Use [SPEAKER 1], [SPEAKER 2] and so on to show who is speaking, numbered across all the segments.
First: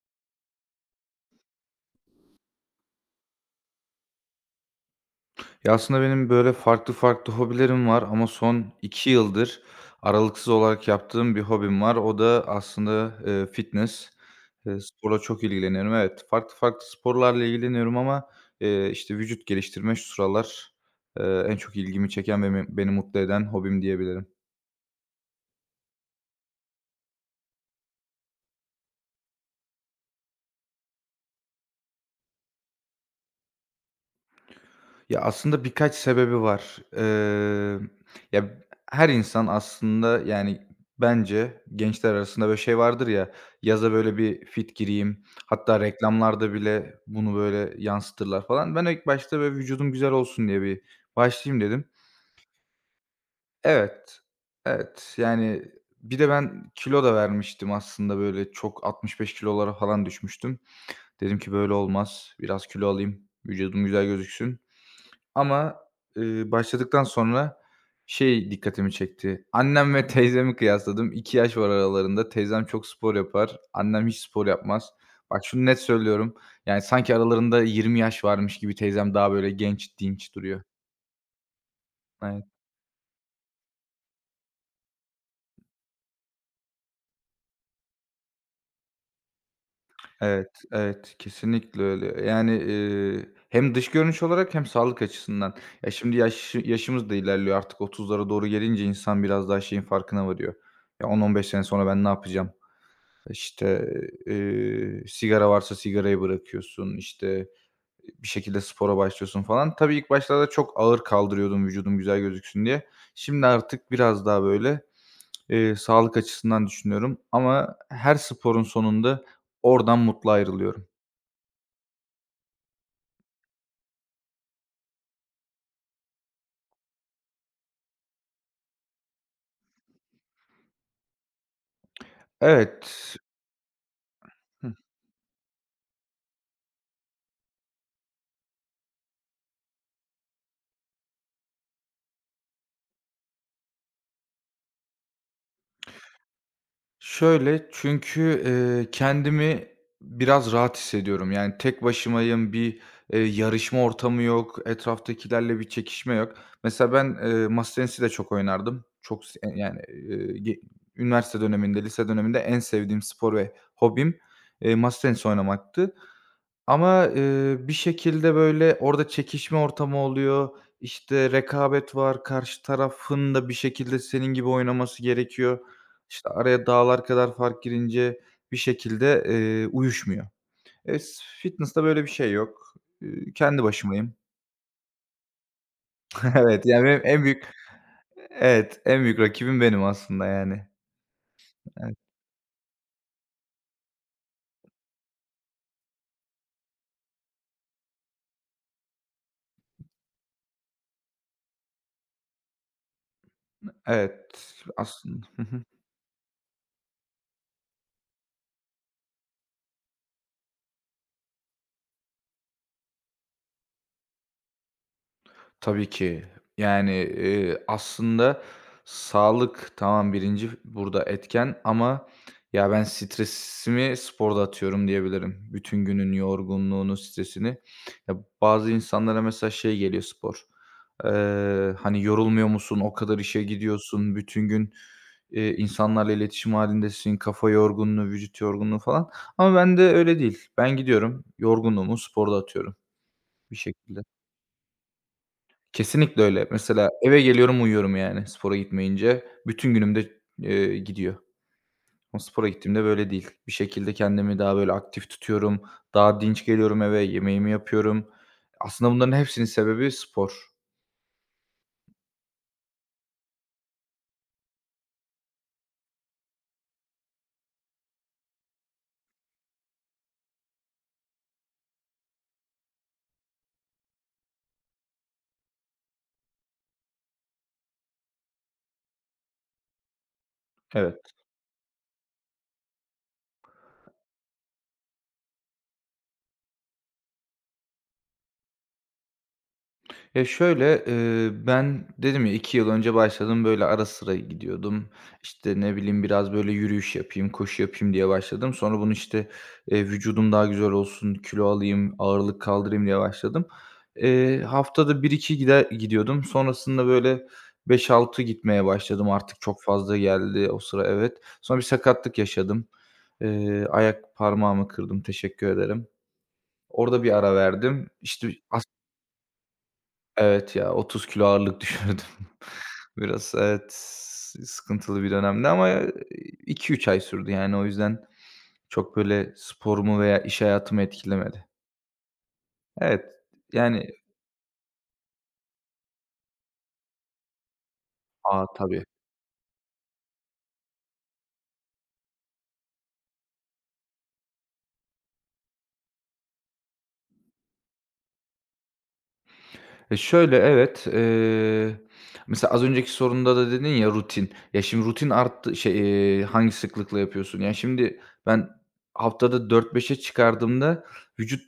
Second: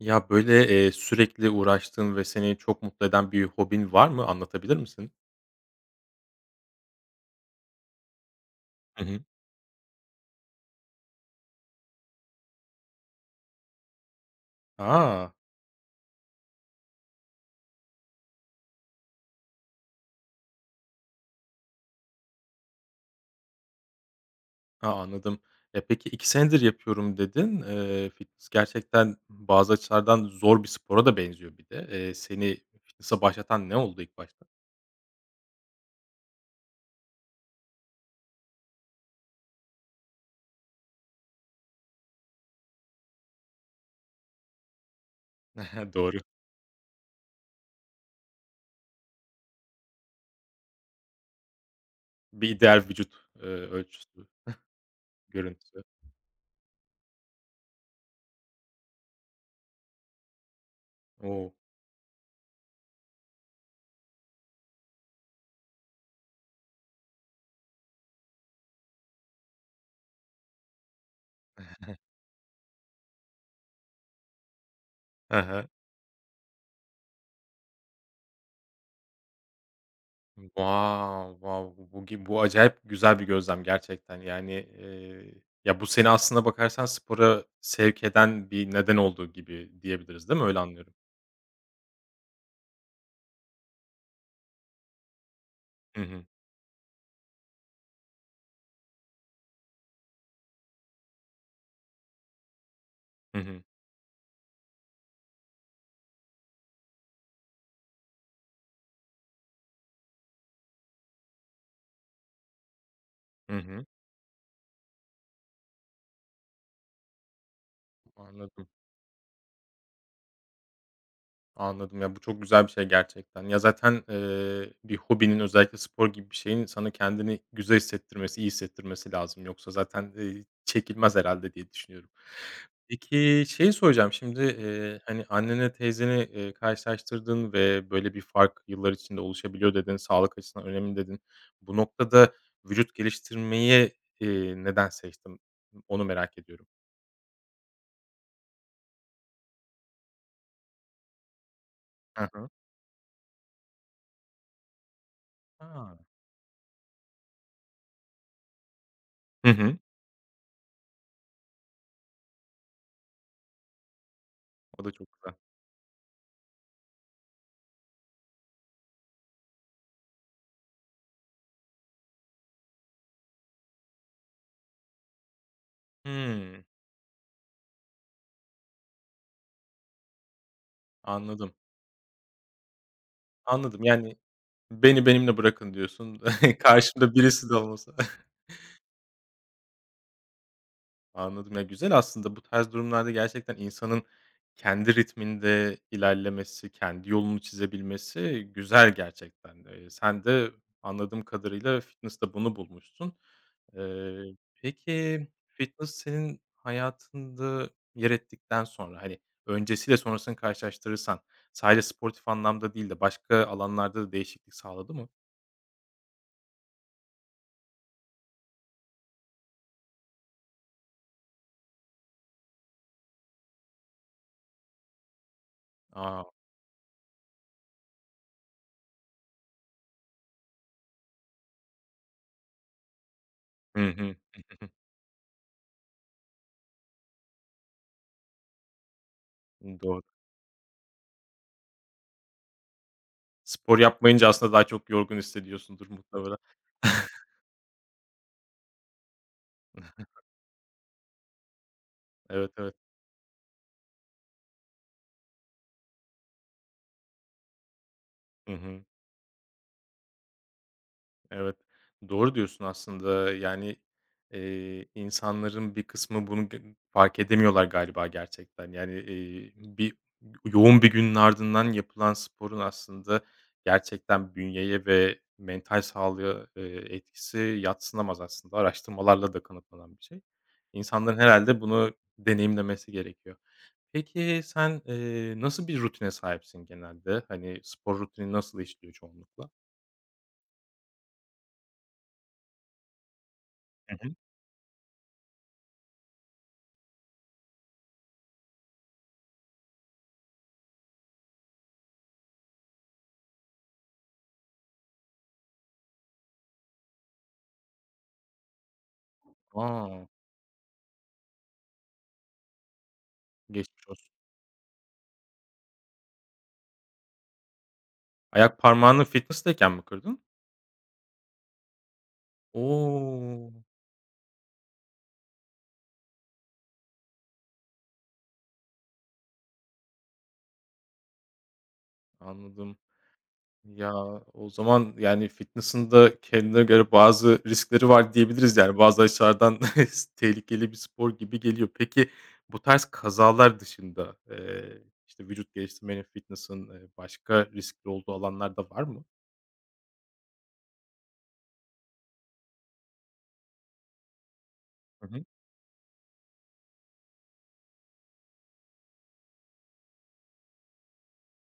[SPEAKER 1] Ya, böyle, sürekli uğraştığın ve seni çok mutlu eden bir hobin var mı? Anlatabilir misin?
[SPEAKER 2] Ya, aslında benim böyle farklı farklı hobilerim var ama son
[SPEAKER 1] Hı
[SPEAKER 2] iki
[SPEAKER 1] hı.
[SPEAKER 2] yıldır aralıksız olarak yaptığım bir hobim var. O da aslında, fitness. Sporla
[SPEAKER 1] A!
[SPEAKER 2] çok ilgileniyorum. Evet, farklı farklı sporlarla ilgileniyorum ama, işte, vücut geliştirme şu sıralar, en çok ilgimi çeken ve beni mutlu eden hobim diyebilirim.
[SPEAKER 1] Ha, anladım. E, peki 2 senedir yapıyorum dedin. Fitness gerçekten bazı açılardan zor bir spora da benziyor bir de. Seni fitness'a başlatan ne oldu ilk başta?
[SPEAKER 2] Ya, aslında birkaç sebebi var. Ya, her insan aslında, yani, bence gençler arasında böyle şey vardır ya, yaza böyle bir fit gireyim, hatta
[SPEAKER 1] Doğru.
[SPEAKER 2] reklamlarda bile bunu böyle yansıtırlar falan. Ben ilk başta böyle vücudum güzel olsun diye bir başlayayım dedim.
[SPEAKER 1] Bir ideal vücut,
[SPEAKER 2] Evet,
[SPEAKER 1] ölçüsü,
[SPEAKER 2] evet, yani,
[SPEAKER 1] görüntüsü.
[SPEAKER 2] bir de ben kilo da vermiştim aslında böyle çok 65 kilolara falan düşmüştüm. Dedim
[SPEAKER 1] O!
[SPEAKER 2] ki böyle olmaz, biraz kilo alayım, vücudum güzel gözüksün. Ama, başladıktan sonra şey dikkatimi çekti. Annem ve teyzemi kıyasladım. 2 yaş var aralarında. Teyzem çok spor yapar, annem hiç spor yapmaz.
[SPEAKER 1] He
[SPEAKER 2] Bak şunu net söylüyorum, yani sanki aralarında 20 yaş varmış gibi teyzem daha böyle genç, dinç duruyor.
[SPEAKER 1] Wow, wow! Bu
[SPEAKER 2] Evet,
[SPEAKER 1] acayip güzel bir gözlem gerçekten. Eee, Ya, bu seni aslında bakarsan spora sevk eden bir neden olduğu gibi diyebiliriz, değil mi?
[SPEAKER 2] evet,
[SPEAKER 1] Öyle anlıyorum.
[SPEAKER 2] evet, kesinlikle öyle. Yani, hem dış görünüş olarak hem sağlık açısından. Ya,
[SPEAKER 1] Hı
[SPEAKER 2] şimdi
[SPEAKER 1] hı.
[SPEAKER 2] yaşımız da ilerliyor, artık 30'lara doğru gelince insan biraz daha şeyin farkına varıyor. Ya, 10-15 sene sonra ben ne yapacağım?
[SPEAKER 1] Hı hı.
[SPEAKER 2] İşte, sigara varsa sigarayı bırakıyorsun, işte, bir şekilde spora başlıyorsun falan. Tabii ilk başlarda çok ağır kaldırıyordum vücudum güzel gözüksün diye. Şimdi
[SPEAKER 1] Hı hı.
[SPEAKER 2] artık biraz daha, böyle, sağlık açısından düşünüyorum ama her sporun
[SPEAKER 1] Anladım.
[SPEAKER 2] sonunda oradan mutlu ayrılıyorum.
[SPEAKER 1] Anladım. Ya, bu çok güzel bir şey gerçekten. Ya, zaten, bir hobinin özellikle spor gibi bir şeyin sana kendini güzel hissettirmesi, iyi hissettirmesi lazım. Yoksa zaten, çekilmez herhalde diye düşünüyorum.
[SPEAKER 2] Evet.
[SPEAKER 1] Peki, şeyi soracağım şimdi, hani, annenle teyzeni, karşılaştırdın ve böyle bir fark yıllar içinde oluşabiliyor dedin, sağlık açısından önemli dedin. Bu noktada vücut geliştirmeyi, neden seçtin? Onu merak ediyorum.
[SPEAKER 2] Şöyle, çünkü, kendimi biraz rahat hissediyorum. Yani tek
[SPEAKER 1] Hı hı.
[SPEAKER 2] başımayım, bir, yarışma ortamı yok, etraftakilerle bir
[SPEAKER 1] A!
[SPEAKER 2] çekişme yok. Mesela ben, masa tenisi de çok oynardım. Çok s
[SPEAKER 1] Hı hı.
[SPEAKER 2] yani, ge üniversite döneminde, lise döneminde en sevdiğim spor ve hobim,
[SPEAKER 1] O da
[SPEAKER 2] masa
[SPEAKER 1] çok
[SPEAKER 2] tenisi
[SPEAKER 1] güzel.
[SPEAKER 2] oynamaktı. Ama, bir şekilde, böyle, orada çekişme ortamı oluyor. İşte, rekabet var. Karşı tarafın da bir şekilde senin gibi oynaması gerekiyor. İşte,
[SPEAKER 1] Hımm.
[SPEAKER 2] araya dağlar kadar fark girince bir şekilde, uyuşmuyor. E, s
[SPEAKER 1] Anladım.
[SPEAKER 2] fitness'ta böyle bir şey yok. Kendi
[SPEAKER 1] Anladım.
[SPEAKER 2] başımayım.
[SPEAKER 1] Yani, "Beni benimle bırakın." diyorsun.
[SPEAKER 2] Evet, yani, benim
[SPEAKER 1] Karşımda
[SPEAKER 2] en
[SPEAKER 1] birisi
[SPEAKER 2] büyük
[SPEAKER 1] de olmasa.
[SPEAKER 2] Evet, en büyük rakibim benim aslında, yani.
[SPEAKER 1] Anladım. Ya, güzel
[SPEAKER 2] Evet,
[SPEAKER 1] aslında bu tarz durumlarda gerçekten insanın kendi ritminde ilerlemesi, kendi yolunu çizebilmesi güzel gerçekten. Sen de anladığım kadarıyla fitness'te bunu bulmuşsun. Eee,
[SPEAKER 2] evet, aslında.
[SPEAKER 1] peki fitness senin hayatında yer ettikten sonra, hani, öncesiyle sonrasını karşılaştırırsan sadece sportif anlamda değil de başka alanlarda da değişiklik sağladı mı?
[SPEAKER 2] Tabii ki. Yani, aslında sağlık tamam birinci burada etken ama ya, ben stresimi sporda atıyorum diyebilirim. Bütün günün
[SPEAKER 1] A.
[SPEAKER 2] yorgunluğunu, stresini. Ya, bazı insanlara mesela şey geliyor spor, hani, yorulmuyor musun, o kadar işe
[SPEAKER 1] Hı hı.
[SPEAKER 2] gidiyorsun, bütün gün, insanlarla iletişim halindesin, kafa yorgunluğu, vücut yorgunluğu falan ama
[SPEAKER 1] Hı
[SPEAKER 2] ben
[SPEAKER 1] hı.
[SPEAKER 2] de
[SPEAKER 1] Doğru.
[SPEAKER 2] öyle değil. Ben gidiyorum, yorgunluğumu sporda atıyorum bir
[SPEAKER 1] Spor
[SPEAKER 2] şekilde.
[SPEAKER 1] yapmayınca aslında daha çok yorgun hissediyorsundur
[SPEAKER 2] Kesinlikle
[SPEAKER 1] muhtemelen.
[SPEAKER 2] öyle. Mesela eve geliyorum, uyuyorum yani spora gitmeyince. Bütün günüm de, gidiyor. Ama spora
[SPEAKER 1] Evet, evet.
[SPEAKER 2] gittiğimde böyle değil. Bir şekilde kendimi daha böyle aktif tutuyorum. Daha dinç geliyorum eve, yemeğimi yapıyorum.
[SPEAKER 1] Hı hı.
[SPEAKER 2] Aslında bunların hepsinin sebebi spor.
[SPEAKER 1] Evet, doğru diyorsun aslında. İnsanların bir kısmı bunu fark edemiyorlar galiba gerçekten. Bir yoğun bir günün ardından yapılan sporun aslında gerçekten bünyeye ve mental sağlığa, etkisi yadsınamaz aslında. Araştırmalarla da kanıtlanan bir şey.
[SPEAKER 2] Evet.
[SPEAKER 1] İnsanların herhalde bunu deneyimlemesi gerekiyor. Peki sen, nasıl bir rutine sahipsin genelde? Hani, spor rutini nasıl işliyor çoğunlukla?
[SPEAKER 2] Ya, şöyle, ben dedim ya 2 yıl önce başladım, böyle, ara
[SPEAKER 1] Hı hı.
[SPEAKER 2] sıra gidiyordum. İşte, ne bileyim, biraz, böyle, yürüyüş yapayım, koşu yapayım diye başladım. Sonra bunu, işte, vücudum daha güzel olsun, kilo alayım, ağırlık kaldırayım diye başladım. Haftada bir iki gidiyordum. Sonrasında, böyle, beş altı gitmeye başladım. Artık çok fazla
[SPEAKER 1] A!
[SPEAKER 2] geldi o sıra, evet. Sonra bir sakatlık yaşadım.
[SPEAKER 1] Geçmiş olsun.
[SPEAKER 2] Ayak parmağımı kırdım, teşekkür ederim. Orada bir ara verdim. İşte,
[SPEAKER 1] Ayak parmağını fitness'tayken mi kırdın?
[SPEAKER 2] evet ya, 30 kilo ağırlık düşürdüm. Biraz
[SPEAKER 1] O!
[SPEAKER 2] evet, sıkıntılı bir dönemdi ama, 2-3 ay sürdü yani, o yüzden çok böyle sporumu veya iş hayatımı etkilemedi.
[SPEAKER 1] Anladım.
[SPEAKER 2] Evet, yani.
[SPEAKER 1] Ya, o zaman, yani, fitness'ın da kendine göre bazı riskleri var
[SPEAKER 2] A,
[SPEAKER 1] diyebiliriz, yani,
[SPEAKER 2] tabii.
[SPEAKER 1] bazı açılardan tehlikeli bir spor gibi geliyor. Peki, bu tarz kazalar dışında, işte, vücut geliştirmenin, fitness'ın, başka riskli olduğu alanlar da var mı?
[SPEAKER 2] E, şöyle, evet, mesela az önceki sorunda da dedin ya rutin. Ya, şimdi
[SPEAKER 1] Hı
[SPEAKER 2] rutin
[SPEAKER 1] hı.
[SPEAKER 2] arttı şey, hangi sıklıkla yapıyorsun? Ya, şimdi ben haftada dört beşe çıkardığımda vücut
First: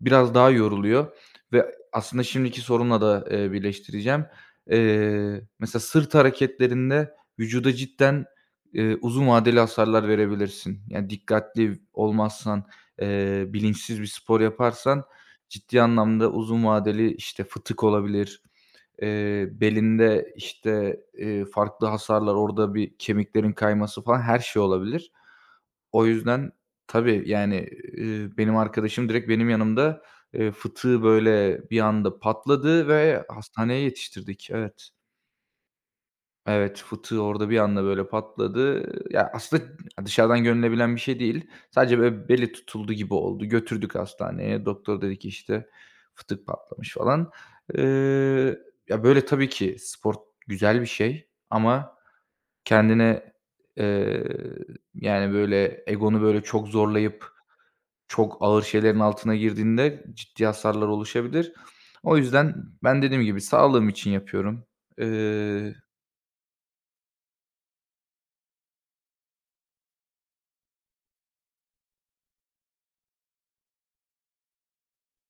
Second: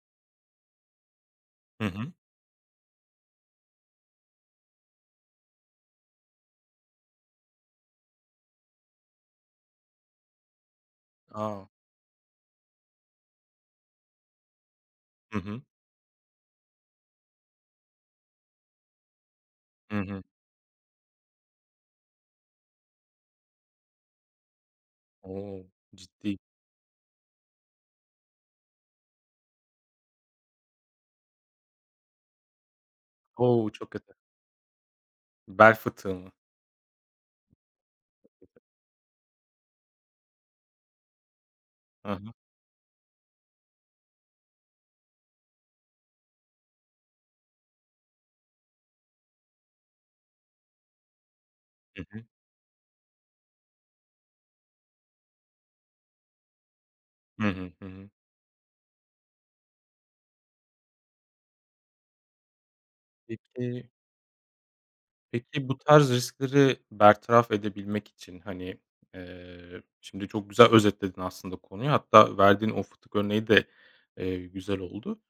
[SPEAKER 2] biraz daha yoruluyor ve
[SPEAKER 1] Hı hı.
[SPEAKER 2] aslında şimdiki sorunla da, birleştireceğim. Mesela sırt hareketlerinde vücuda cidden, uzun vadeli hasarlar verebilirsin. Yani
[SPEAKER 1] A!
[SPEAKER 2] dikkatli olmazsan, bilinçsiz bir spor yaparsan,
[SPEAKER 1] Hı hı.
[SPEAKER 2] ciddi anlamda uzun vadeli, işte, fıtık olabilir,
[SPEAKER 1] Hı hı.
[SPEAKER 2] belinde, işte, farklı hasarlar, orada bir kemiklerin kayması falan her şey olabilir.
[SPEAKER 1] O!
[SPEAKER 2] O
[SPEAKER 1] Ciddi.
[SPEAKER 2] yüzden tabii, yani, benim arkadaşım direkt benim yanımda, fıtığı, böyle, bir anda patladı ve
[SPEAKER 1] O!
[SPEAKER 2] hastaneye
[SPEAKER 1] Çok kötü.
[SPEAKER 2] yetiştirdik. Evet.
[SPEAKER 1] Bel fıtığı mı?
[SPEAKER 2] Evet, fıtığı orada bir anda böyle patladı. Ya, aslında dışarıdan görülebilen bir şey değil. Sadece
[SPEAKER 1] Hı
[SPEAKER 2] böyle
[SPEAKER 1] hı.
[SPEAKER 2] beli tutuldu gibi oldu. Götürdük hastaneye. Doktor dedi ki, işte, "Fıtık patlamış." falan. Eee, ya, böyle tabii ki spor güzel bir şey ama
[SPEAKER 1] Hı hı.
[SPEAKER 2] kendine, eee, yani, böyle egonu böyle çok zorlayıp
[SPEAKER 1] Hı hı. Hı hı.
[SPEAKER 2] çok ağır şeylerin altına girdiğinde ciddi hasarlar oluşabilir. O yüzden ben dediğim gibi
[SPEAKER 1] Peki
[SPEAKER 2] sağlığım için yapıyorum.
[SPEAKER 1] Peki
[SPEAKER 2] Eee
[SPEAKER 1] bu tarz riskleri bertaraf edebilmek için, hani, şimdi çok güzel özetledin aslında konuyu. Hatta verdiğin o fıtık örneği de, güzel oldu.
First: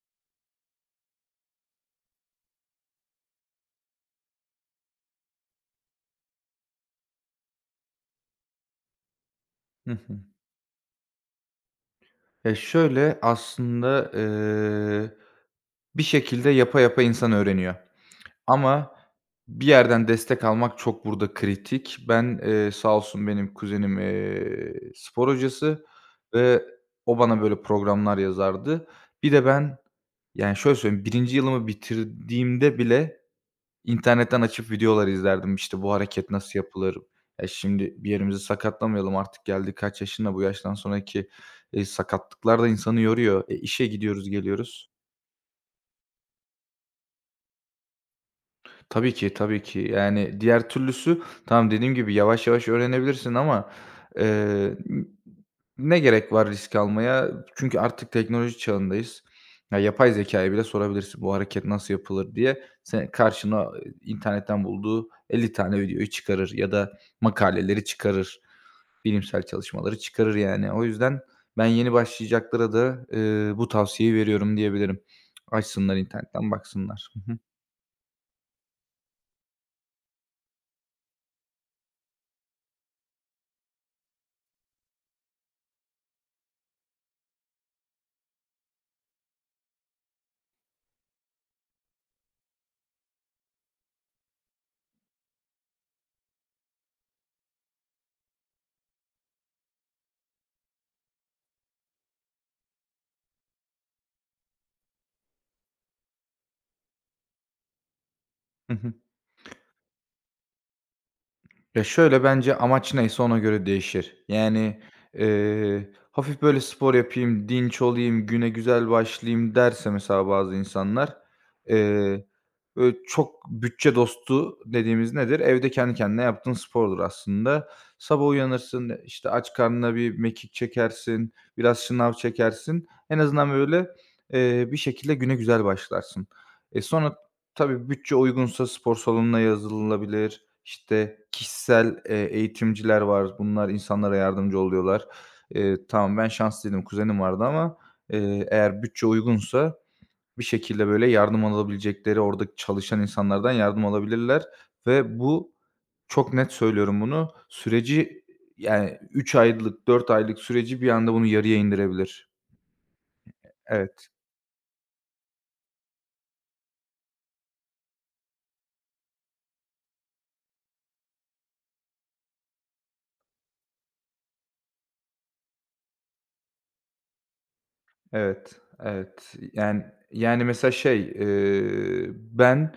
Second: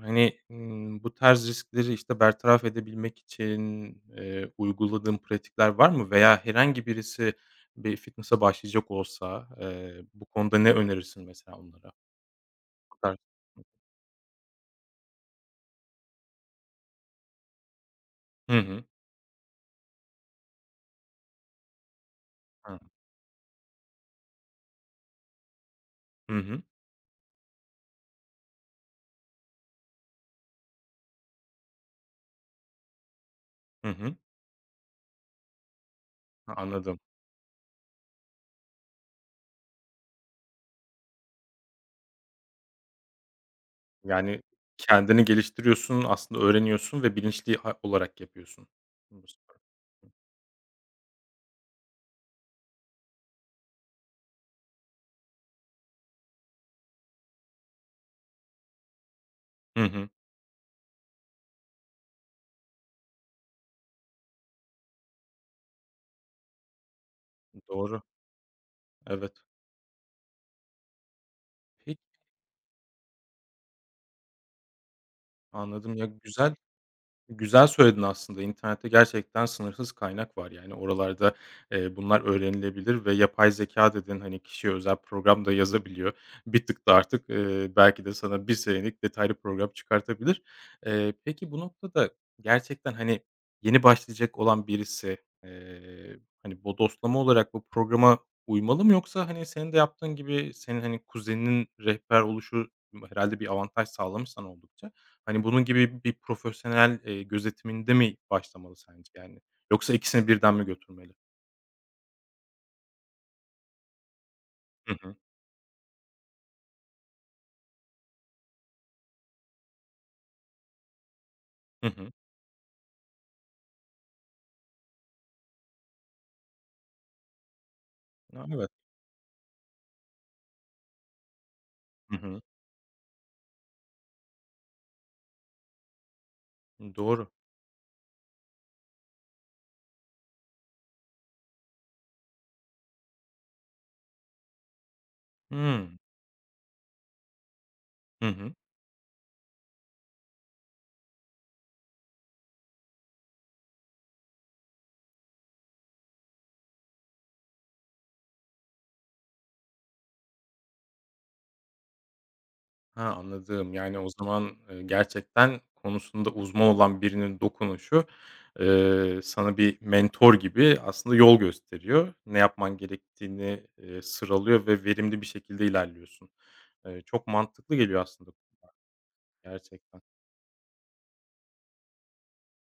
[SPEAKER 1] Hani, bu tarz riskleri, işte, bertaraf edebilmek için, uyguladığın pratikler var mı? Veya herhangi birisi bir fitness'a başlayacak olsa,
[SPEAKER 2] Hı hı.
[SPEAKER 1] bu konuda ne önerirsin mesela onlara?
[SPEAKER 2] Ya,
[SPEAKER 1] Bu tarz.
[SPEAKER 2] şöyle, aslında, bir şekilde yapa yapa insan öğreniyor
[SPEAKER 1] Hı hı.
[SPEAKER 2] ama bir yerden destek almak çok burada kritik. Ben, sağ olsun benim kuzenim, spor hocası
[SPEAKER 1] Hı hı.
[SPEAKER 2] ve o bana böyle programlar yazardı. Bir de ben, yani, şöyle söyleyeyim, birinci yılımı bitirdiğimde bile
[SPEAKER 1] Hı hı.
[SPEAKER 2] İnternetten açıp videolar izlerdim. İşte, bu hareket nasıl yapılır?
[SPEAKER 1] Anladım.
[SPEAKER 2] Ya, şimdi bir yerimizi sakatlamayalım, artık geldik kaç yaşına, bu yaştan sonraki, sakatlıklar da insanı yoruyor. E, işe gidiyoruz,
[SPEAKER 1] Yani,
[SPEAKER 2] geliyoruz.
[SPEAKER 1] kendini geliştiriyorsun, aslında öğreniyorsun ve bilinçli olarak yapıyorsun.
[SPEAKER 2] Tabii
[SPEAKER 1] Bu
[SPEAKER 2] ki,
[SPEAKER 1] spor.
[SPEAKER 2] tabii ki. Yani, diğer türlüsü tamam, dediğim gibi yavaş yavaş öğrenebilirsin ama, eee, ne gerek var risk almaya? Çünkü artık teknoloji çağındayız. Ya,
[SPEAKER 1] Hı hı.
[SPEAKER 2] yapay zekâya bile sorabilirsin, "Bu hareket nasıl yapılır?" diye. Sen karşına, internetten bulduğu 50 tane videoyu çıkarır ya da makaleleri
[SPEAKER 1] Doğru.
[SPEAKER 2] çıkarır,
[SPEAKER 1] Evet.
[SPEAKER 2] bilimsel çalışmaları çıkarır yani. O yüzden ben yeni
[SPEAKER 1] Peki,
[SPEAKER 2] başlayacaklara da, bu tavsiyeyi veriyorum diyebilirim.
[SPEAKER 1] anladım.
[SPEAKER 2] Açsınlar internetten baksınlar. Hı hı.
[SPEAKER 1] Güzel söyledin aslında. İnternette gerçekten sınırsız kaynak var. Yani oralarda, bunlar öğrenilebilir ve yapay zeka dedin, hani, kişiye özel program da yazabiliyor. Bir tık da artık, belki de sana bir senelik detaylı program çıkartabilir. Peki bu noktada gerçekten, hani, yeni başlayacak olan birisi, hani, bodoslama olarak bu programa uymalı mı yoksa, hani, senin de yaptığın gibi senin, hani, kuzeninin rehber oluşu herhâlde bir avantaj sağlamış sana oldukça. Hani, bunun gibi bir profesyonel, gözetiminde mi
[SPEAKER 2] Hı
[SPEAKER 1] başlamalı
[SPEAKER 2] hı.
[SPEAKER 1] sence, yani? Yoksa ikisini birden mi götürmeli?
[SPEAKER 2] Ya, şöyle, bence amaç neyse ona göre değişir. Yani,
[SPEAKER 1] Hı hı.
[SPEAKER 2] hafif böyle spor yapayım, dinç olayım, güne güzel başlayayım derse mesela bazı insanlar,
[SPEAKER 1] Hı hı.
[SPEAKER 2] eee, böyle çok bütçe dostu dediğimiz nedir? Evde kendi kendine yaptığın spordur aslında. Sabah
[SPEAKER 1] A, evet.
[SPEAKER 2] uyanırsın, işte, aç karnına bir mekik çekersin, biraz şınav
[SPEAKER 1] Hı hı.
[SPEAKER 2] çekersin. En azından böyle, bir şekilde güne güzel başlarsın. E, sonra
[SPEAKER 1] Doğru.
[SPEAKER 2] tabii bütçe uygunsa spor salonuna yazılabilir. İşte, kişisel, eğitimciler var. Bunlar insanlara yardımcı oluyorlar.
[SPEAKER 1] Hımm.
[SPEAKER 2] Tamam, ben şanslıydım, kuzenim vardı ama,
[SPEAKER 1] Hı hı.
[SPEAKER 2] eğer bütçe uygunsa bir şekilde, böyle, yardım alabilecekleri oradaki çalışan insanlardan yardım alabilirler ve bu, çok net söylüyorum bunu, süreci, yani, 3 aylık, 4 aylık süreci bir anda bunu yarıya indirebilir.
[SPEAKER 1] Ha, anladım. Yani, o
[SPEAKER 2] Evet.
[SPEAKER 1] zaman, gerçekten konusunda uzman olan birinin dokunuşu, sana bir mentor gibi aslında yol gösteriyor. Ne yapman gerektiğini, sıralıyor ve verimli bir şekilde ilerliyorsun. Çok mantıklı geliyor aslında
[SPEAKER 2] Evet, evet. Yani
[SPEAKER 1] gerçekten.
[SPEAKER 2] yani, mesela şey, ben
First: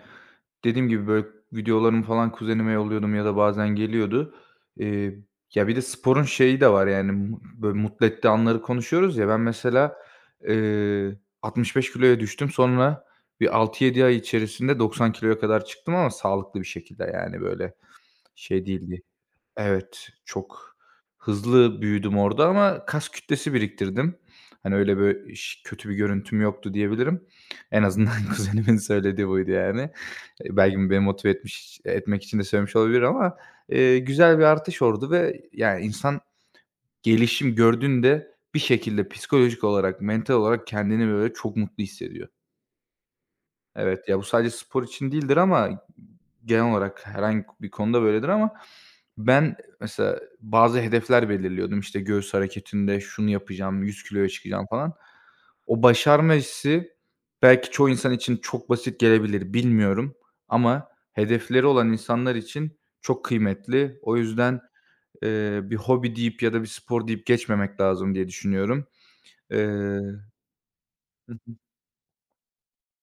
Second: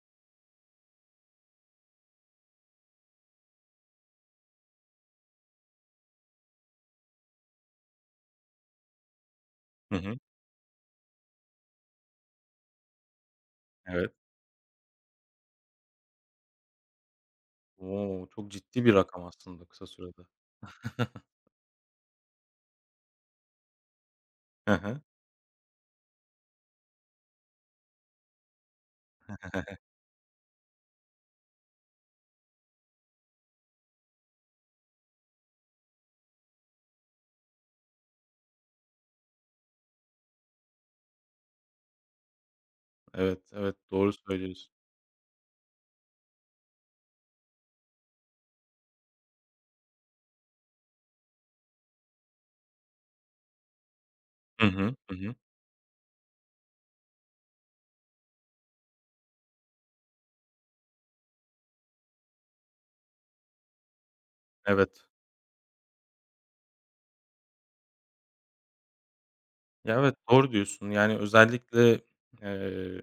[SPEAKER 2] dediğim gibi, böyle, videolarımı falan kuzenime yolluyordum ya da bazen geliyordu. Eee, ya, bir de sporun şeyi de var, yani, böyle, mutlu ettiği anları konuşuyoruz ya. Ben
[SPEAKER 1] Hı
[SPEAKER 2] mesela,
[SPEAKER 1] hı.
[SPEAKER 2] 65 kiloya düştüm. Sonra bir altı yedi
[SPEAKER 1] Evet.
[SPEAKER 2] ay içerisinde 90 kiloya kadar çıktım ama sağlıklı bir şekilde, yani, böyle,
[SPEAKER 1] O! Çok
[SPEAKER 2] şey
[SPEAKER 1] ciddi bir
[SPEAKER 2] değildi.
[SPEAKER 1] rakam aslında kısa
[SPEAKER 2] Evet,
[SPEAKER 1] sürede.
[SPEAKER 2] çok
[SPEAKER 1] Hı hı.
[SPEAKER 2] hızlı büyüdüm orada ama kas kütlesi biriktirdim. Hani, öyle, böyle, kötü bir görüntüm yoktu diyebilirim. En azından kuzenimin söylediği
[SPEAKER 1] Hı
[SPEAKER 2] buydu
[SPEAKER 1] hı.
[SPEAKER 2] yani. Belki beni motive etmek için de söylemiş olabilir ama, güzel bir artış oldu ve yani insan gelişim gördüğünde bir şekilde psikolojik olarak, mental olarak kendini, böyle, çok mutlu hissediyor.
[SPEAKER 1] Evet, evet,
[SPEAKER 2] Evet,
[SPEAKER 1] doğru
[SPEAKER 2] ya bu sadece
[SPEAKER 1] söylüyorsun.
[SPEAKER 2] spor için değildir ama genel olarak herhangi bir konuda böyledir ama ben mesela bazı hedefler belirliyordum. İşte göğüs hareketinde şunu yapacağım, 100 kiloya
[SPEAKER 1] Hı
[SPEAKER 2] çıkacağım falan.
[SPEAKER 1] hı. Hı hı.
[SPEAKER 2] O başarma hissi belki çoğu insan için çok basit gelebilir, bilmiyorum ama hedefleri olan insanlar için çok kıymetli. O yüzden,
[SPEAKER 1] Evet.
[SPEAKER 2] bir hobi deyip ya da bir spor deyip geçmemek lazım diye düşünüyorum. Eee
[SPEAKER 1] Ya, evet, doğru diyorsun. Yani özellikle, eee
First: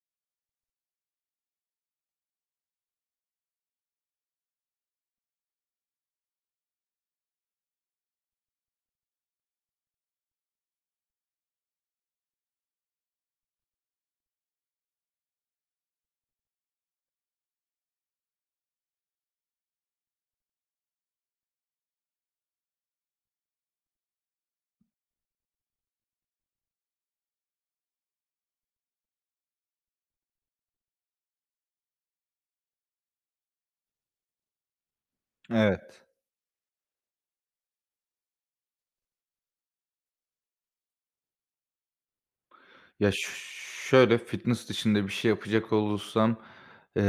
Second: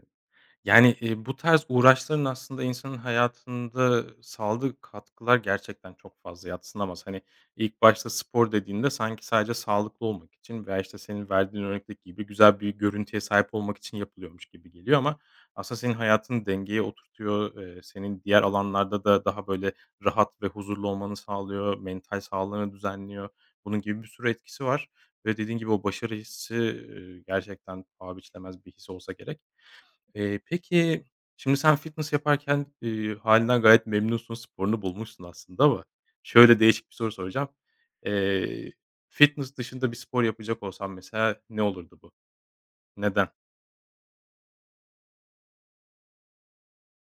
[SPEAKER 1] yani, bu tarz uğraşların aslında insanın hayatında sağladığı katkılar gerçekten çok fazla, yadsınamaz. Hani, ilk başta spor dediğinde sanki sadece sağlıklı olmak için veya, işte, senin verdiğin örnekteki gibi güzel bir görüntüye sahip olmak için yapılıyormuş gibi geliyor ama aslında senin hayatını dengeye oturtuyor. Senin diğer alanlarda da daha, böyle, rahat ve huzurlu olmanı sağlıyor, mental sağlığını düzenliyor. Bunun gibi bir sürü etkisi var ve dediğin gibi o başarı hissi, gerçekten paha biçilemez bir his olsa gerek. Peki, şimdi sen fitness yaparken, hâlinden gayet memnunsun, sporunu bulmuşsun aslında ama
[SPEAKER 2] Evet.
[SPEAKER 1] şöyle değişik bir soru soracağım. Eee, Fitness dışında bir spor yapacak olsan mesela ne olurdu bu?
[SPEAKER 2] Ya, ş
[SPEAKER 1] Neden?
[SPEAKER 2] şöyle, fitness dışında bir şey yapacak olursam, eee,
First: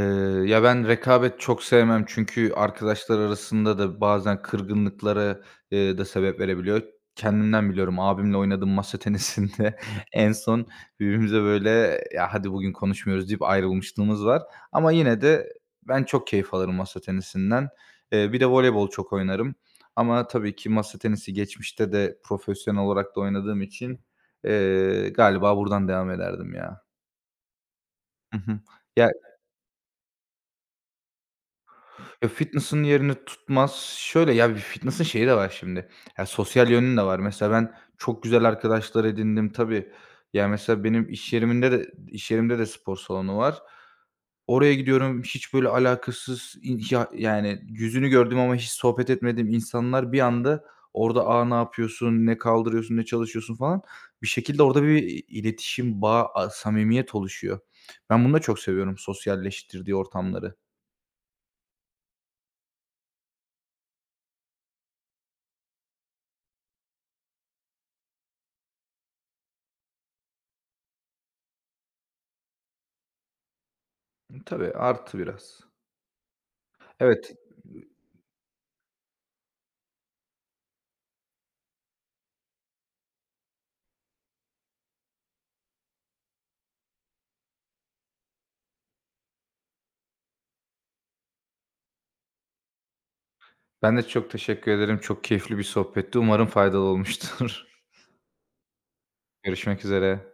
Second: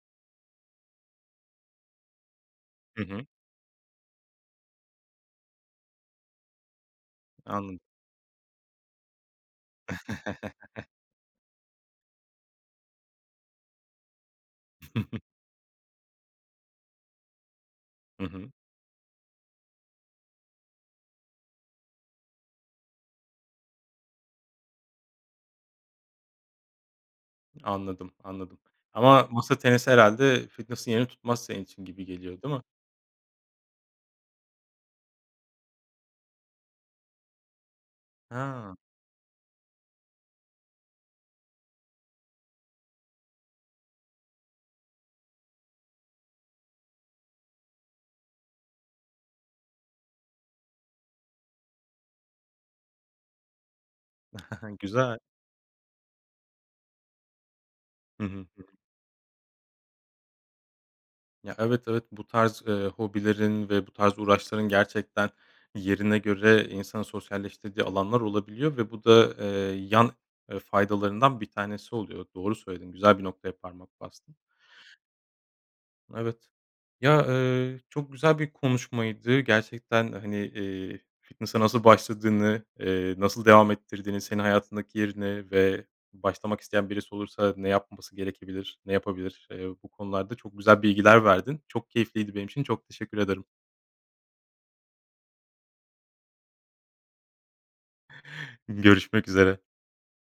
[SPEAKER 2] ya, ben rekabet çok sevmem çünkü
[SPEAKER 1] Hı
[SPEAKER 2] arkadaşlar
[SPEAKER 1] hı.
[SPEAKER 2] arasında da bazen kırgınlıklara, da sebep verebiliyor. Kendimden
[SPEAKER 1] Anladım.
[SPEAKER 2] biliyorum, abimle oynadığım masa tenisinde en son birbirimize böyle, "Ya, hadi bugün konuşmuyoruz." deyip ayrılmışlığımız var ama yine de ben çok keyif alırım masa tenisinden.
[SPEAKER 1] Hı
[SPEAKER 2] Bir de
[SPEAKER 1] hı.
[SPEAKER 2] voleybol çok oynarım ama tabii ki masa tenisi geçmişte de profesyonel olarak da oynadığım için, galiba buradan devam ederdim ya.
[SPEAKER 1] Anladım,
[SPEAKER 2] Hı
[SPEAKER 1] anladım.
[SPEAKER 2] hı. Ya,
[SPEAKER 1] Ama masa tenisi herhalde fitness'ın yerini tutmaz senin için gibi
[SPEAKER 2] ya,
[SPEAKER 1] geliyor, değil mi?
[SPEAKER 2] fitness'ın yerini tutmaz. Şöyle ya, bir fitness'ın şeyi de var şimdi, ya, sosyal yönü de var. Mesela ben çok güzel
[SPEAKER 1] Ha,
[SPEAKER 2] arkadaşlar edindim. Tabii, ya, mesela benim iş yerimde de spor salonu var. Oraya gidiyorum, hiç böyle alakasız ya yani yüzünü gördüm ama hiç sohbet etmediğim insanlar bir anda orada, "Aa, ne yapıyorsun, ne kaldırıyorsun, ne çalışıyorsun?" falan, bir şekilde orada
[SPEAKER 1] güzel.
[SPEAKER 2] bir iletişim, bağ, samimiyet oluşuyor.
[SPEAKER 1] Hı
[SPEAKER 2] Ben bunu da
[SPEAKER 1] hı.
[SPEAKER 2] çok seviyorum, sosyalleştirdiği ortamları.
[SPEAKER 1] Ya, evet, evet, bu tarz, hobilerin ve bu tarz uğraşların gerçekten yerine göre insanın sosyalleştirdiği alanlar olabiliyor ve bu da, yan, faydalarından bir tanesi oluyor. Doğru söyledin, güzel bir noktaya parmak bastın.
[SPEAKER 2] Tabii, artı biraz.
[SPEAKER 1] Evet. Ya,
[SPEAKER 2] Evet,
[SPEAKER 1] çok güzel bir konuşmaydı. Gerçekten, hani, fitness'a nasıl başladığını, nasıl devam ettirdiğini, senin hayatındaki yerini ve başlamak isteyen birisi olursa ne yapması gerekebilir, ne yapabilir, bu konularda çok güzel bilgiler verdin. Çok keyifliydi benim için. Çok teşekkür ederim.
[SPEAKER 2] ben de çok teşekkür ederim. Çok keyifli bir sohbetti. Umarım faydalı olmuştur.
[SPEAKER 1] Görüşmek üzere.
[SPEAKER 2] Görüşmek üzere.